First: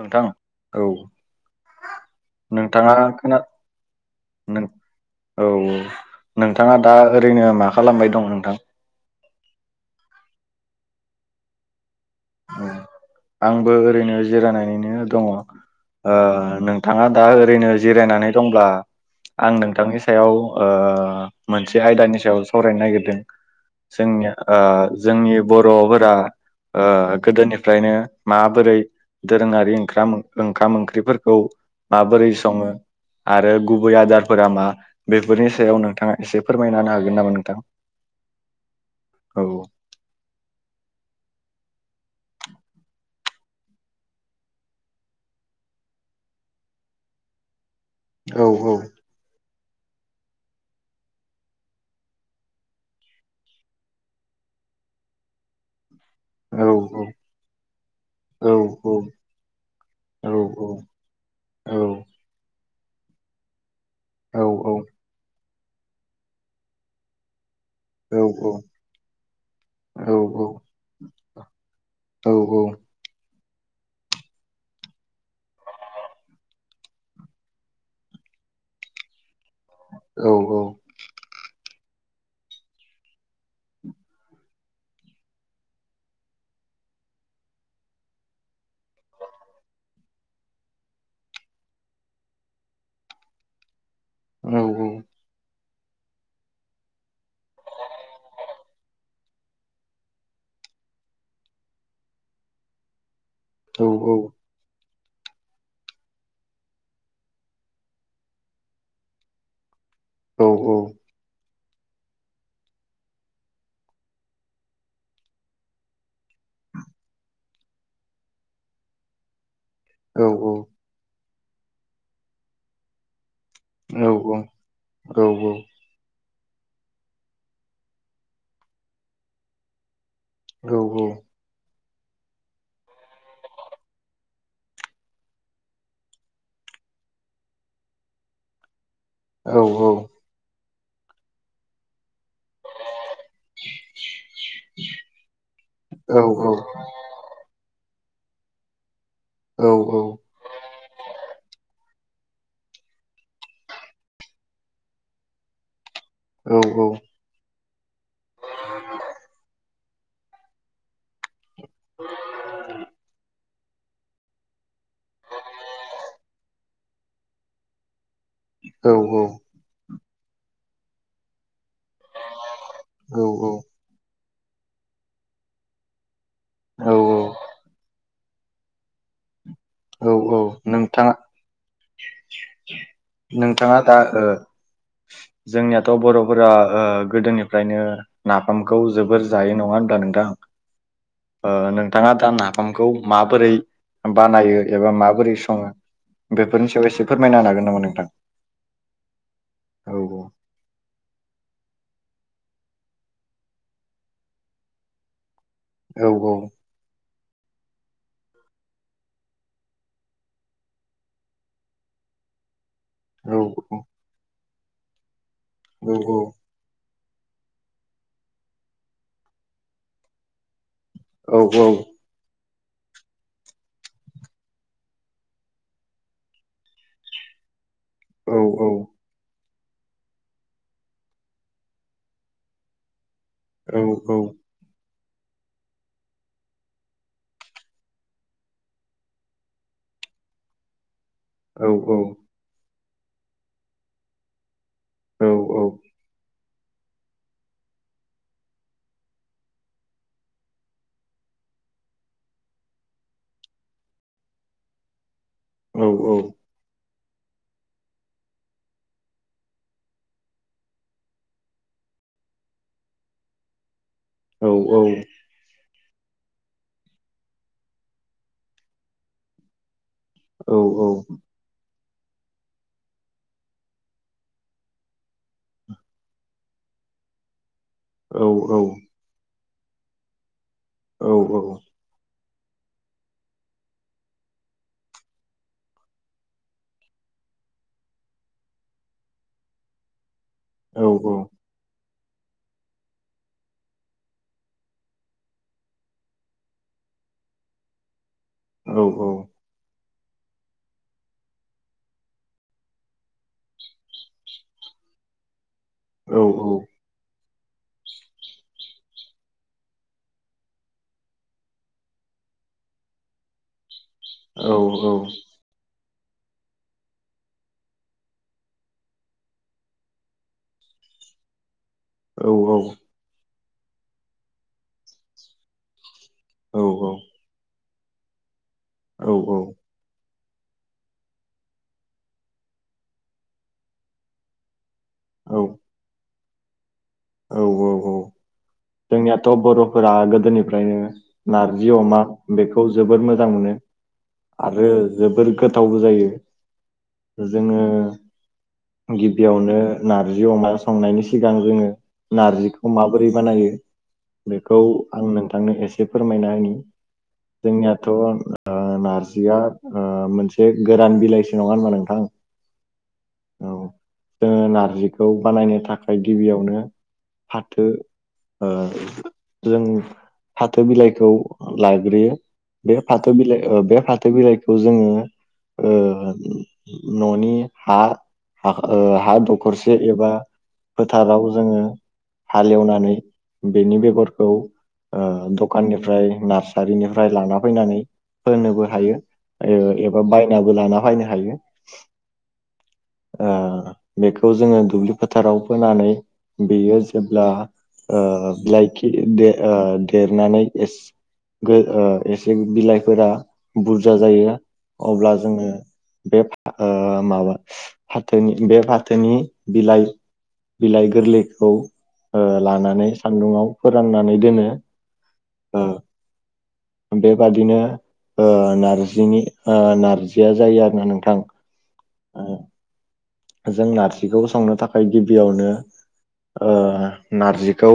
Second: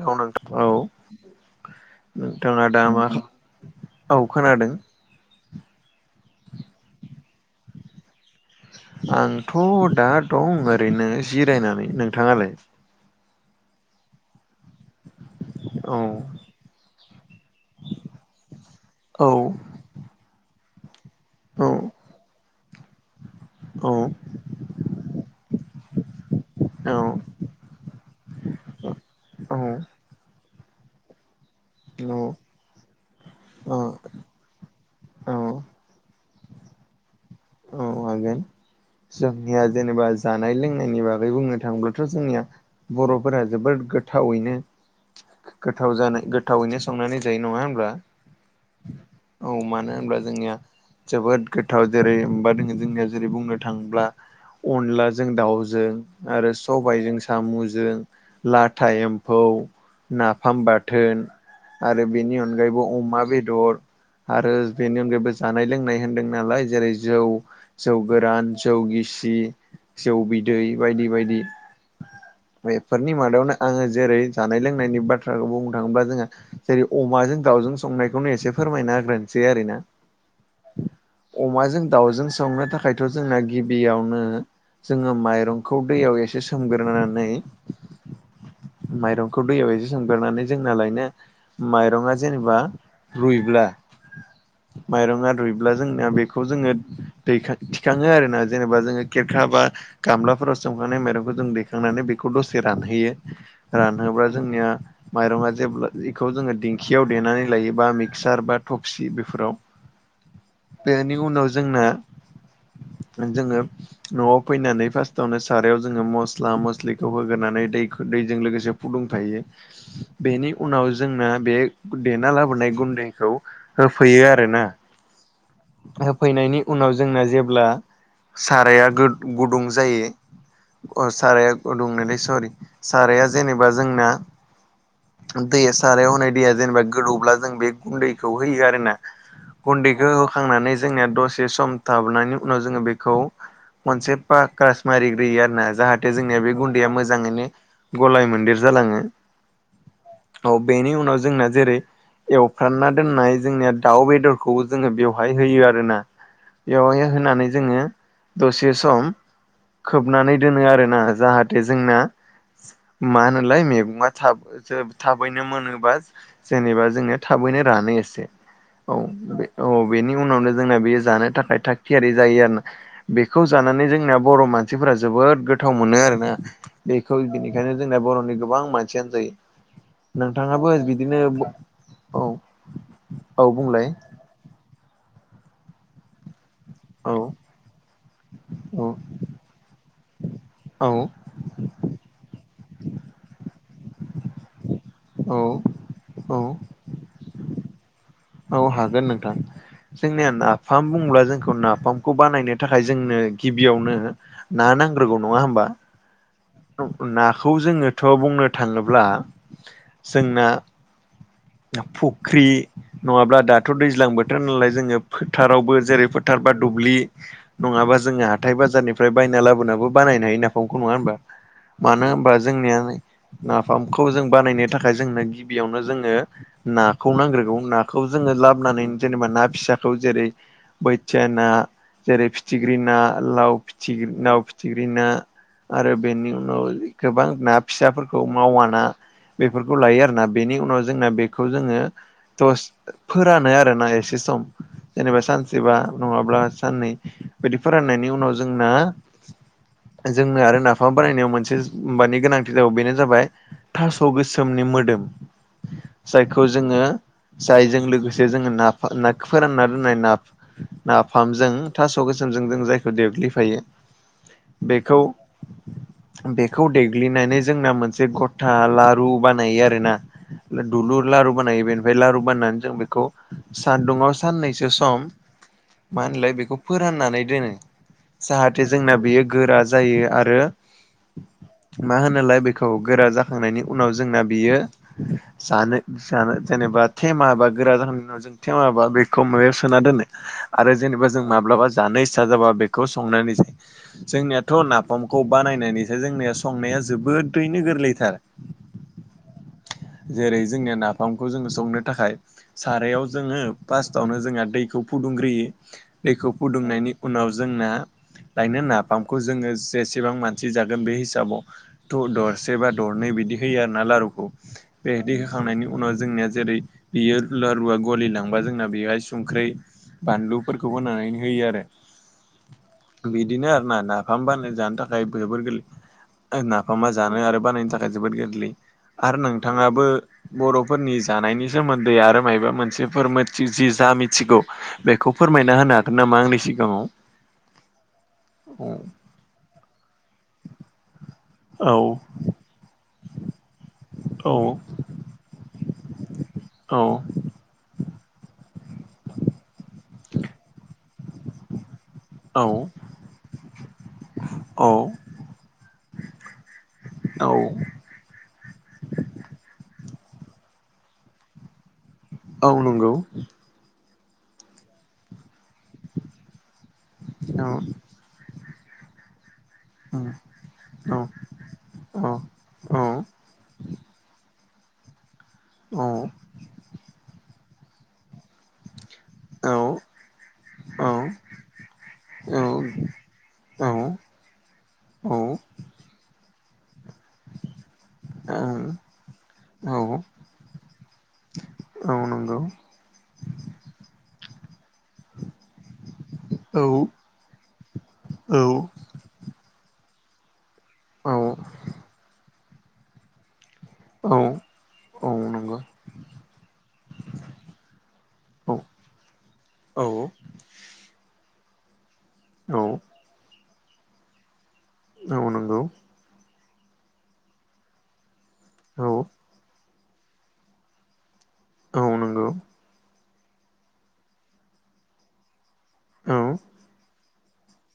नोंथां औ नोंथांआ दा नोंथाङा मा खोना औ नों खोनादों। औ औ नोंथाङा दा ओरैनो मा खालामबाय दं नोंथां? आंथ' दा दं ओरैनो जिरायनानै। नोंथाङालाय? आंबो ओरैनो जिरायनानैनो दङ। औ ओ नोंथाङा दा ओरैनो जिरायनानै दंब्ला औ आं नोंथांनि सायाव ओ औ मोनसे आयदानि सायाव सावरायनो नागिरदों औ जोंनिया ओ जोंनि बर'बोरा ओ गोदोनिफ्रायनो माबोरै दोरोङारि औ ओंख्राम ओंख्रिफोरखौ माबोरै सङो आरो औ गुबै आदार फोरा मा औ बेफोरनि सायाव नोंथाङा एसे फोरमायना होनो हागोन नामा नों औ हागोन जोंनिया जेनेबा जानाय लोंनायनि बागै बुंनो थाङोब्लाथ' जोंनिया बर'फोरा जोबद गोथावैनो गोथाव जानाय गोथावैनो संनानै जायो नङा होनब्ला। औ औ औ मानो होनब्ला जोंनिया जोबोद गोथाव जेरै ओमबा दोङो जोंनिया जेरै बुंनो थांब्ला अनलाजों दाउजों आरो औ सबायजों सामुजों, औ लाथा एम्फौ औ नाफाम बाथोन औ आरो बेनि अनगायैबो अमा बेदर। औ आरो बेनि अनगायैबो जानाय लोंनाय होन्दों नालाय जेरै जौ जौ औ गोरान जौ गिसि जौ औ बिदै बायदि बायदि। औ औ बेफोरनि मादायावनो आङो जेरै जानाय लोंनायनि बाथ्राखौ बुंनो थाङोब्ला जोङो जेरै अमाजों दाउजों संनायखौनो एसे फोरमायना हाग्रोनोसै आरो ना। औ औ अमाजों दाउजों संनो थाखायथ' जोंना गिबियावनो जोङो माइरंखौ दैयाव एसे सोमग्रोनानै माइरंखौ दैयाव एसे सोमग्रोनानै जोंनालायनो माइरङा जेनेबा रुइब्ला औ माइरं रुइब्ला जोंनिया बेखौ जोङो दैखां थिखाङो आरोना जेनेबा जोङो खेरखा बा गामलाफोराव सोमखांनाय माइरंखौ जों दैखांनानै बेखौ दसे रानहोयो। रानहोब्ला जोंनिया माइरङा जेब्ला बेखौ जोङो दिंखियाव देनानै लायो बा मिक्सार बा थफसि बेफोराव औ औ बेनि उनाव जोंना जोङो न'आव फैनानै फार्स्टआवनो सारायाव जोङो मस्ला मस्लिखौ होग्रोनानै दै दैजों लोगोसे फुदुंखायो। बेनि उनाव जोंना बे देना लाबोनाय गुन्दैखौ होफैयो आरोना। औ औ फैनायनि उनाव जोंना जेब्ला साराया गुदुं जायो। अ' साराया गुदुंनोलै सरि साराया जेनेबा जोंना दैया सारायाव होनाय दैया जेनेबा गोदौब्ला जों बे गुन्दैखौ होयो आरो ना। गुन्दैखौ होखांनानै जोंनिया दसे सम थाहाबनानै उनाव जोङो बेखौ मोनसे [unintelligible] मारिग्रोयो आरो ना जाहाथे औ जोंनिया औ बे औ गुन्दैया मोजाङैनो गलाय मोन्देर जालाङो। औ औ औ बेनि उनाव जोंना जेरै एवफ्रानना दोननाय जोंनिया दाउ बेदरखौ जोङो बेवहाय होयो आ दोना औ बेवहाय होनानै जोङो दसे सम खोबनानै दोनो आरोना जाहा जोंना मा होनोलाय मैगंङा थाब जोब थाबैनो मोनोबा जेनेबा जोङो थाबैनो रानो एसे। औ बे औ बेनि उनावनो जोंना बेयो जानो थाखाय था थियारि जायो आरोना औ बेखौ जानानै जोंनिया बर' मानसिफोरा जोबोद गोथाव मोनो आरोना। औ बेखौ बेनिखायनो जोंना बर'नि गोबां मानसियानो जायो। औ औ नोंथाङाबो नोंथाङा बिदिनो औ औ नोंथाङा बुंलाय दा ओ जोंनिया थ' बर'फोरा औ गोदोनिफ्रायनो औ नाफामखौ जोबोर जायो नङा होनब्ला नोंथां? औ ओ नोंथाङा दा नाफामखौ माबोरै बानायो एबा माबोरै औ सङो औ बेफोरनि सायाव एसे फोरमायना होनो हागोन नामा नोंथां? औ हागोन नोंथां औ जोंनिया ना फाम बुङोब्ला जोंखौ नाफामखौ बानायनो थाखाय जोंनो गिबियावनो ना नांग्रोगौ नङा होमबा? औ औ नाखौ जोङोथ' बुंनो थाङोब्ला जोंना फुख्रि औ नङाब्ला दाथ' दैज्लां बोथोर नालाय जोङो फोथारावबो औ जेरै फोथार बा दुब्लि नङाबा जोङो हाथाय बाजारनिफ्राय बायना लाबोनाबो बानायनो हायो नाफामखौ नङा होमबा? औ औ। मानो होनबा जोंनिया नाफामखौ जों बानायनो थाखाय जोंनो गिबियावनो जोङो नाखौ नांग्रोगौ नाखौ औ जोङो लाबोनानै जेनेबा ना फिसा खौ जेरै बोथिया ना जेरै फिथिख्रि ना लाव औ फिथिख लाव फिथि फिथिग्रि ना आरो बेनि उनाव गोबां ना फिसाफोरखौ मावा ना बेफोरखौ लायो आरोना बेनि उनाव जोंना बे खौ औ जोङो दस फोरानो आरोना एसे सम। जेनेबा औ सानसेबा नङाब्ला साननै बिदि फोराननायनि उनाव जोंना जोंनो आरो नाफाम बानाय नायाव मोनसे माबानि गोनांथि जाब बेनो जाबाय थास' गोसोमनि मोदोम। जायखौ जोङो जायजों लोगोसे जोङो ना फा नाखौ फोरानना दोननाय ना नाफामजों थास' गोसोमजों जों जायखौ देग्लिफायो बेखौ बेखौ देग्लिनानै जोंना मोनसे गथा लारु बानायो आरो ना। औ औ। लारु बानायो बेनिफ्राय लारु बानायनानै जों बेखौ सान्दुुंआव साननैसो सम मा होनलाय बेखौ फोराननानै दोनो जाहाथे जोंना बेयो गोरा जायो आरो औ औ। मा होनोलाय बेखौ गोरा जाखांनायनि उनाव जोंना बियो जानो जानो जेनेबब थेमा बा गोरा जाहोन थेमाबा बेखौ मायाव सोना दोनो आरो औ औ जेनेबा जों माब्लाबा जानो इस्सा जाबा बेखौ संनानै जा जोंनियाथ' नाफामखौ बानायनानैसो जोंनिया संनाया जोबोदैनो गोरलैथार। औ औ। जेरै जोंनिया नाफामखौ जोङो संनो थाखाय सारायाव जोङो फार्स्ट आवनो जोंहा दैखौ फुदुंग्रोयो दैखौ फुदुंनायनि उनाव जोंना लायनो नाफामखौ जोङो जेसेबां मानसि जागोन बे हिसाबाव थ दरसे बा दरनै बिदि होयो आरो ना लारुखौ। खांनायनि उनाव जोंनिया जेरै बेयो लारुवा गलि लांबा जोंना बेहाय संख्रि बानलु फोरखौ होनानै होयो आरो। औ औ। बिदिनो आरो ना नाफाम बानाय जानो थाखाय जोबोर गोरलै नाफामा जानो आरो बानायनो थाख खाय जोबोद गोरलै औ आरो नोंथाङाबो बर'फोरनि जानायनि सोमोन्दै आरो मायबा मोनसे फोर नोनथि जि जा मिथिगौ बेखौ फोरमायना होनो हागोन नामा आंनि सिगाङाव। औ औ औ। औ। जोंनियाथ' बर'फोरा गोदोनिफ्रायनो नारजि औ अमा बेखौ जोबोर मोजां मोनो। औ आरो जोबोर गोथावबो जायो। जोङो गिबियावनो नारजि अमा संनायनि सिगां जोङो औ नारजिखौ माबोरै बानायो? बेखौ औ आं नोंथांनो एसे फोरमायना होनि औ जोंनिया थ' ओ नारजिया ओ मोनसे गोरान बिलाइसो नङा होनबा नोंथां? औ नंगौ। औ जोङो नारजिखौ बानायनो थाखाय गिबियावनो औ फाथो ओ जों औ फाथो बिलाइखौ औ लाग्रोयो औ बे औ फाथो बिलाइ ओ बे फाथो बिलाइ खौ जोङो ओ न'नि हा ह हा दखरसे एबा फोथाराव जोङो औ हालेवनानै औ बेनि बेगरखौ औ दखाननिफ्राय नार्सारिनिफ्राय लाना फैनानै होननोबो हायो नंगौ एबा बायनाबो लाना बायनो हायो। बेखौ जोङो दुब्लि फोथाराव फोनानै औ बेयो जेब्ला लाइखि देरनानै औ एसे बिलाइफोरा बुरजा जायो। अब्ला औ जोङो नंगौ बे माबा फाथोनि औ बे फाथोनि औ बिलाइ बिलाइ गोरलैखौ औ लानानै सान्दुङाव फोराननानै दोनो औ नंगौ। ओ बेबादिनो औ नारजिनि नार्जिया जायो आरोना नोंथां। औ जों नारजिखौ संनो थाखाय गिबियावनो औ नारजिखौ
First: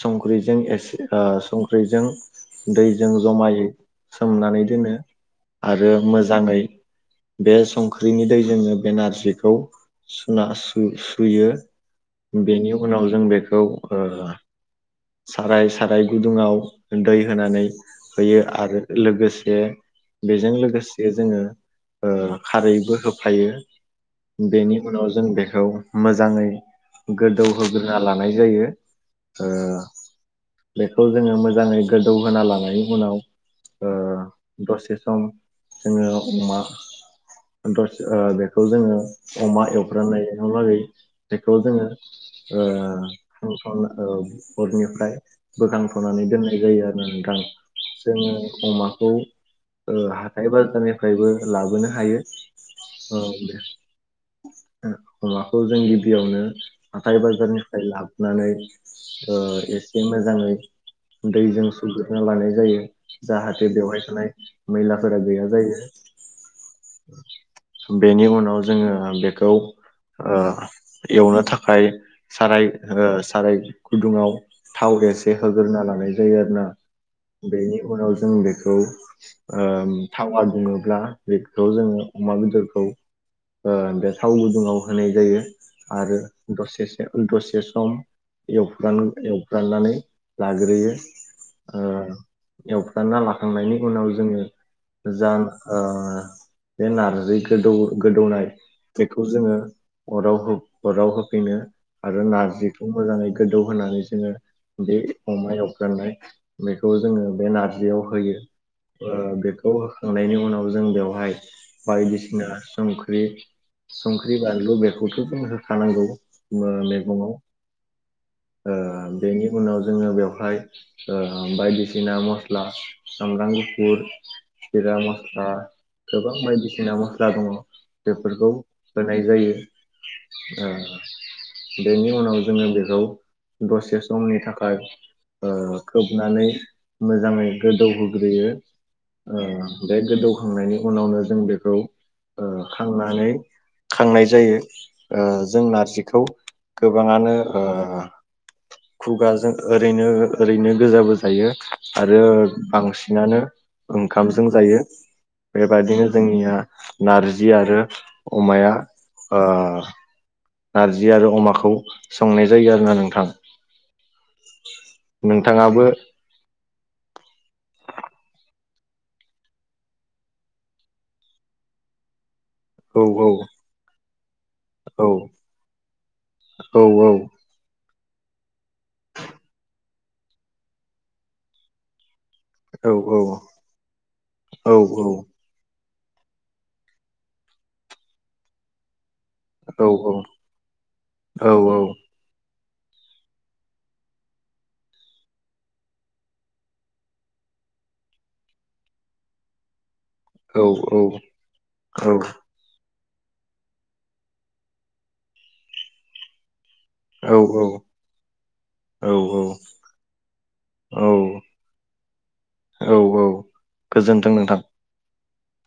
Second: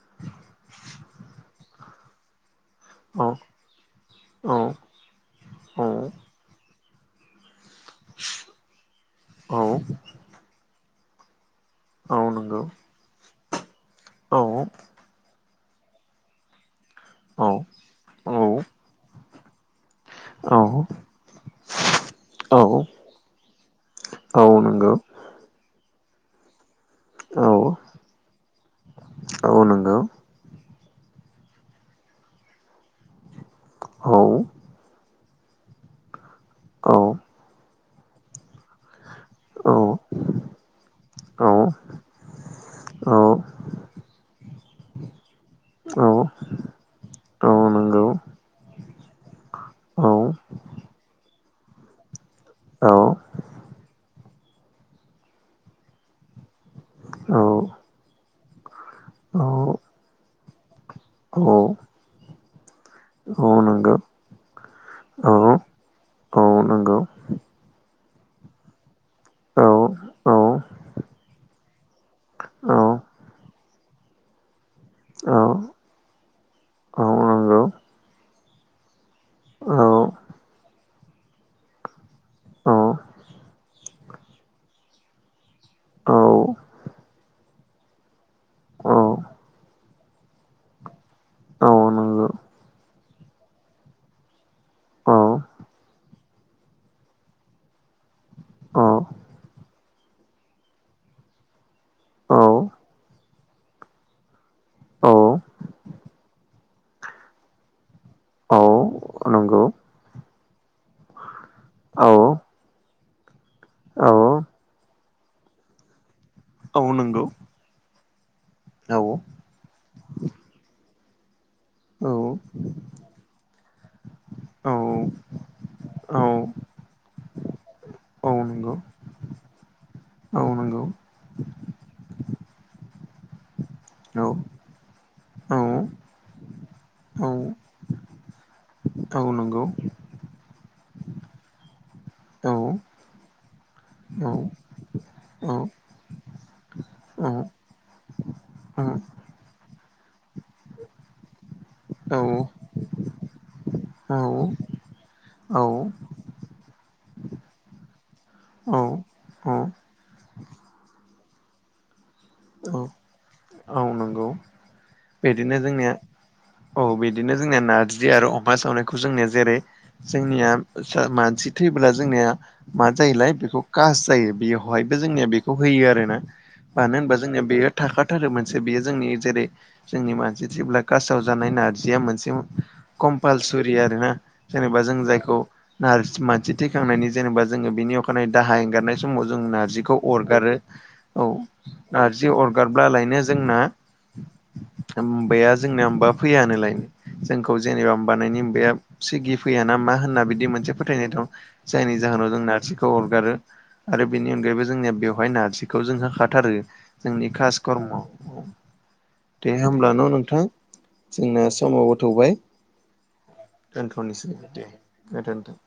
संख्रिजों एसे संख्रिजों दैजों औ जमायै औ सोमनानै दोनो औ आरो मोजाङै बे संख्रिनि दैजोंनो बे औ नारजिखौ सुना सुयो औ नंगौ बेनि उनाव जों बेखौ [unintelligible] साराय साराय गुदुङाव दै औ होनानै औ होयो आरो लोगोसे बेजों लोगोसे जोङो औ खारैबो होफायो औ बेनि नंगौ उनाव जों बेखौ मोजाङै औ गोदौहोग्रोना लानाय जायो औ नंगौ बेखौ जोङो मोजाङै गोदौहा लानायनि उनाव औ दसे सम जोङो अमा औ औ द बेखौ जोङो अमा एवफ्रनायलागै बेखौ जोङो आ नंगौ औ औ हरनिफ्राय औ बोखांथ'नानै दोननाय जायो आरो नोंथां औ नंगौ जोङो अमाखौ औ नंगौ औ हाथाय बाजारनिफ्रायबो लाबोनो हायो औ दे अमाखौ जों गिबियावनो हाथाइ औ बाजारनिफ्राय लाबोनानै एसे मोजाङै दैजों सुग्रना लानाय जायो। जाहाथे बेवाय थानाय मैलाफोरा गैया जायो। बेनि उनाव जोङो बेखौ एवनो थाखाय साराय साराय गुदुङाव थाव गसे होग्रोना लानाय जायो आरो ना। औ नंगौ बेनि उनाव जों बेखौ ओ औ थावा दुङोब्ला बेखौ जोङो अमा औ बेदरखौ ओ बे थाव गुदुङाव होनाय जायो औ आरो दसे दसे सम एवफ्रा औ एवफ्राननानै लाग्रोयो औ ओ नंगौ एवफ्राना लाखांनायनि उनाव जोङो औ जा ओ बे नारजि गोदौ गोदौनाय औ बेखौ जोङो अराव अराव होफैनो आरो औ नारजिखौ मोजाङै गोदौ होनानै जोङो बे औ अमा एवफ्रामनाय बेखौ जोङो बे नारजियाव होयो। औ ओ नंगौ बेखौ होखांनायनि उनाव जों बेवहाय औ बायदिसिना संख्रि औ संख्रि बानलु बेखौथ' जों होखानांगौ ओ औ नंगौ मैगङाव ओ औ बेनि उनाव जोङो बेवहाय ओ औ बायदिसिना मस्ला सामब्राम गुफुर औ जिरा मस्ला औ गोबां बायदिसिना मस्ला दङ औ बेफोरखौ नंगौ होनाय जायो। औ ओ नंगौ बेनि उनाव जोङो बे खौ दसे औ समनि थाखाय ओ औ खोबनानै मोजाङै औ गोदौहोग्रोयो। औ ओ नंगौ बे गोदौखांनायनि उनावनो जों बेखौ ओ औ खांनानै खांनाय औ जायो जों नारजिखौ गोबाङानो ओ [unintelligible] खुगाजों ओरैनो ओरैनो गोजाबो जायो आरो बांसिनानो ओंखामजों जायो। बेबायदिनो जोंनिया नारजि आरो अमाया ओ औ नारजि आरो अमाखौ संनाय औ जायो आरोना नोंथां नंगौ बिदिनो नोंथाङाबो जोंनिया औ बिदिनो जोंनिया नारजि आरो अमा सावनायखौ जोंनिया जेरै जोंनिया मानसि थैबोब्ला जोंनिया मा औ औ जायोलाय बेखौ कास जायो बेवहायबो औ जोंनिया बेखौ होयो आरोना औ मानो होनबा जोंना बेयो थाखाथारो मोनसे बेयो जोंनि जेरै जोंनि मानसि थेब्ला कासाव जानाय नारजिया मोनसे औ कमपालसरि आरोना औ जेनेबा जों जायखौ नारजि मानसि थैखांनायनि जेनेबा जोङो बेनि अखानायै दाहा एंगारनाय समाव जों औ नारजिखौ औ अरगारो औ नारजि जि अरगारब्लालायनो जोंना होबाया जोंनिया होनबा फैयानोलायनो जोंखौ जेनेबा बानायनिया सिगि फैया ना मा होनना बिदि मोनसे औ फोथायनाय दं जायनि जाहोनाव जों नारजि खौ अरगारो आरो बेनि अनगायैबो जोंनिया बेवहाय नारजिखौ जों होखाथारो। जोंनि खासकर्म'आव औ दे होमब्ला न' नोंथां जोंना समाबो थौबाय औ औ गोजोन्थों नोंथां गोजोन्थों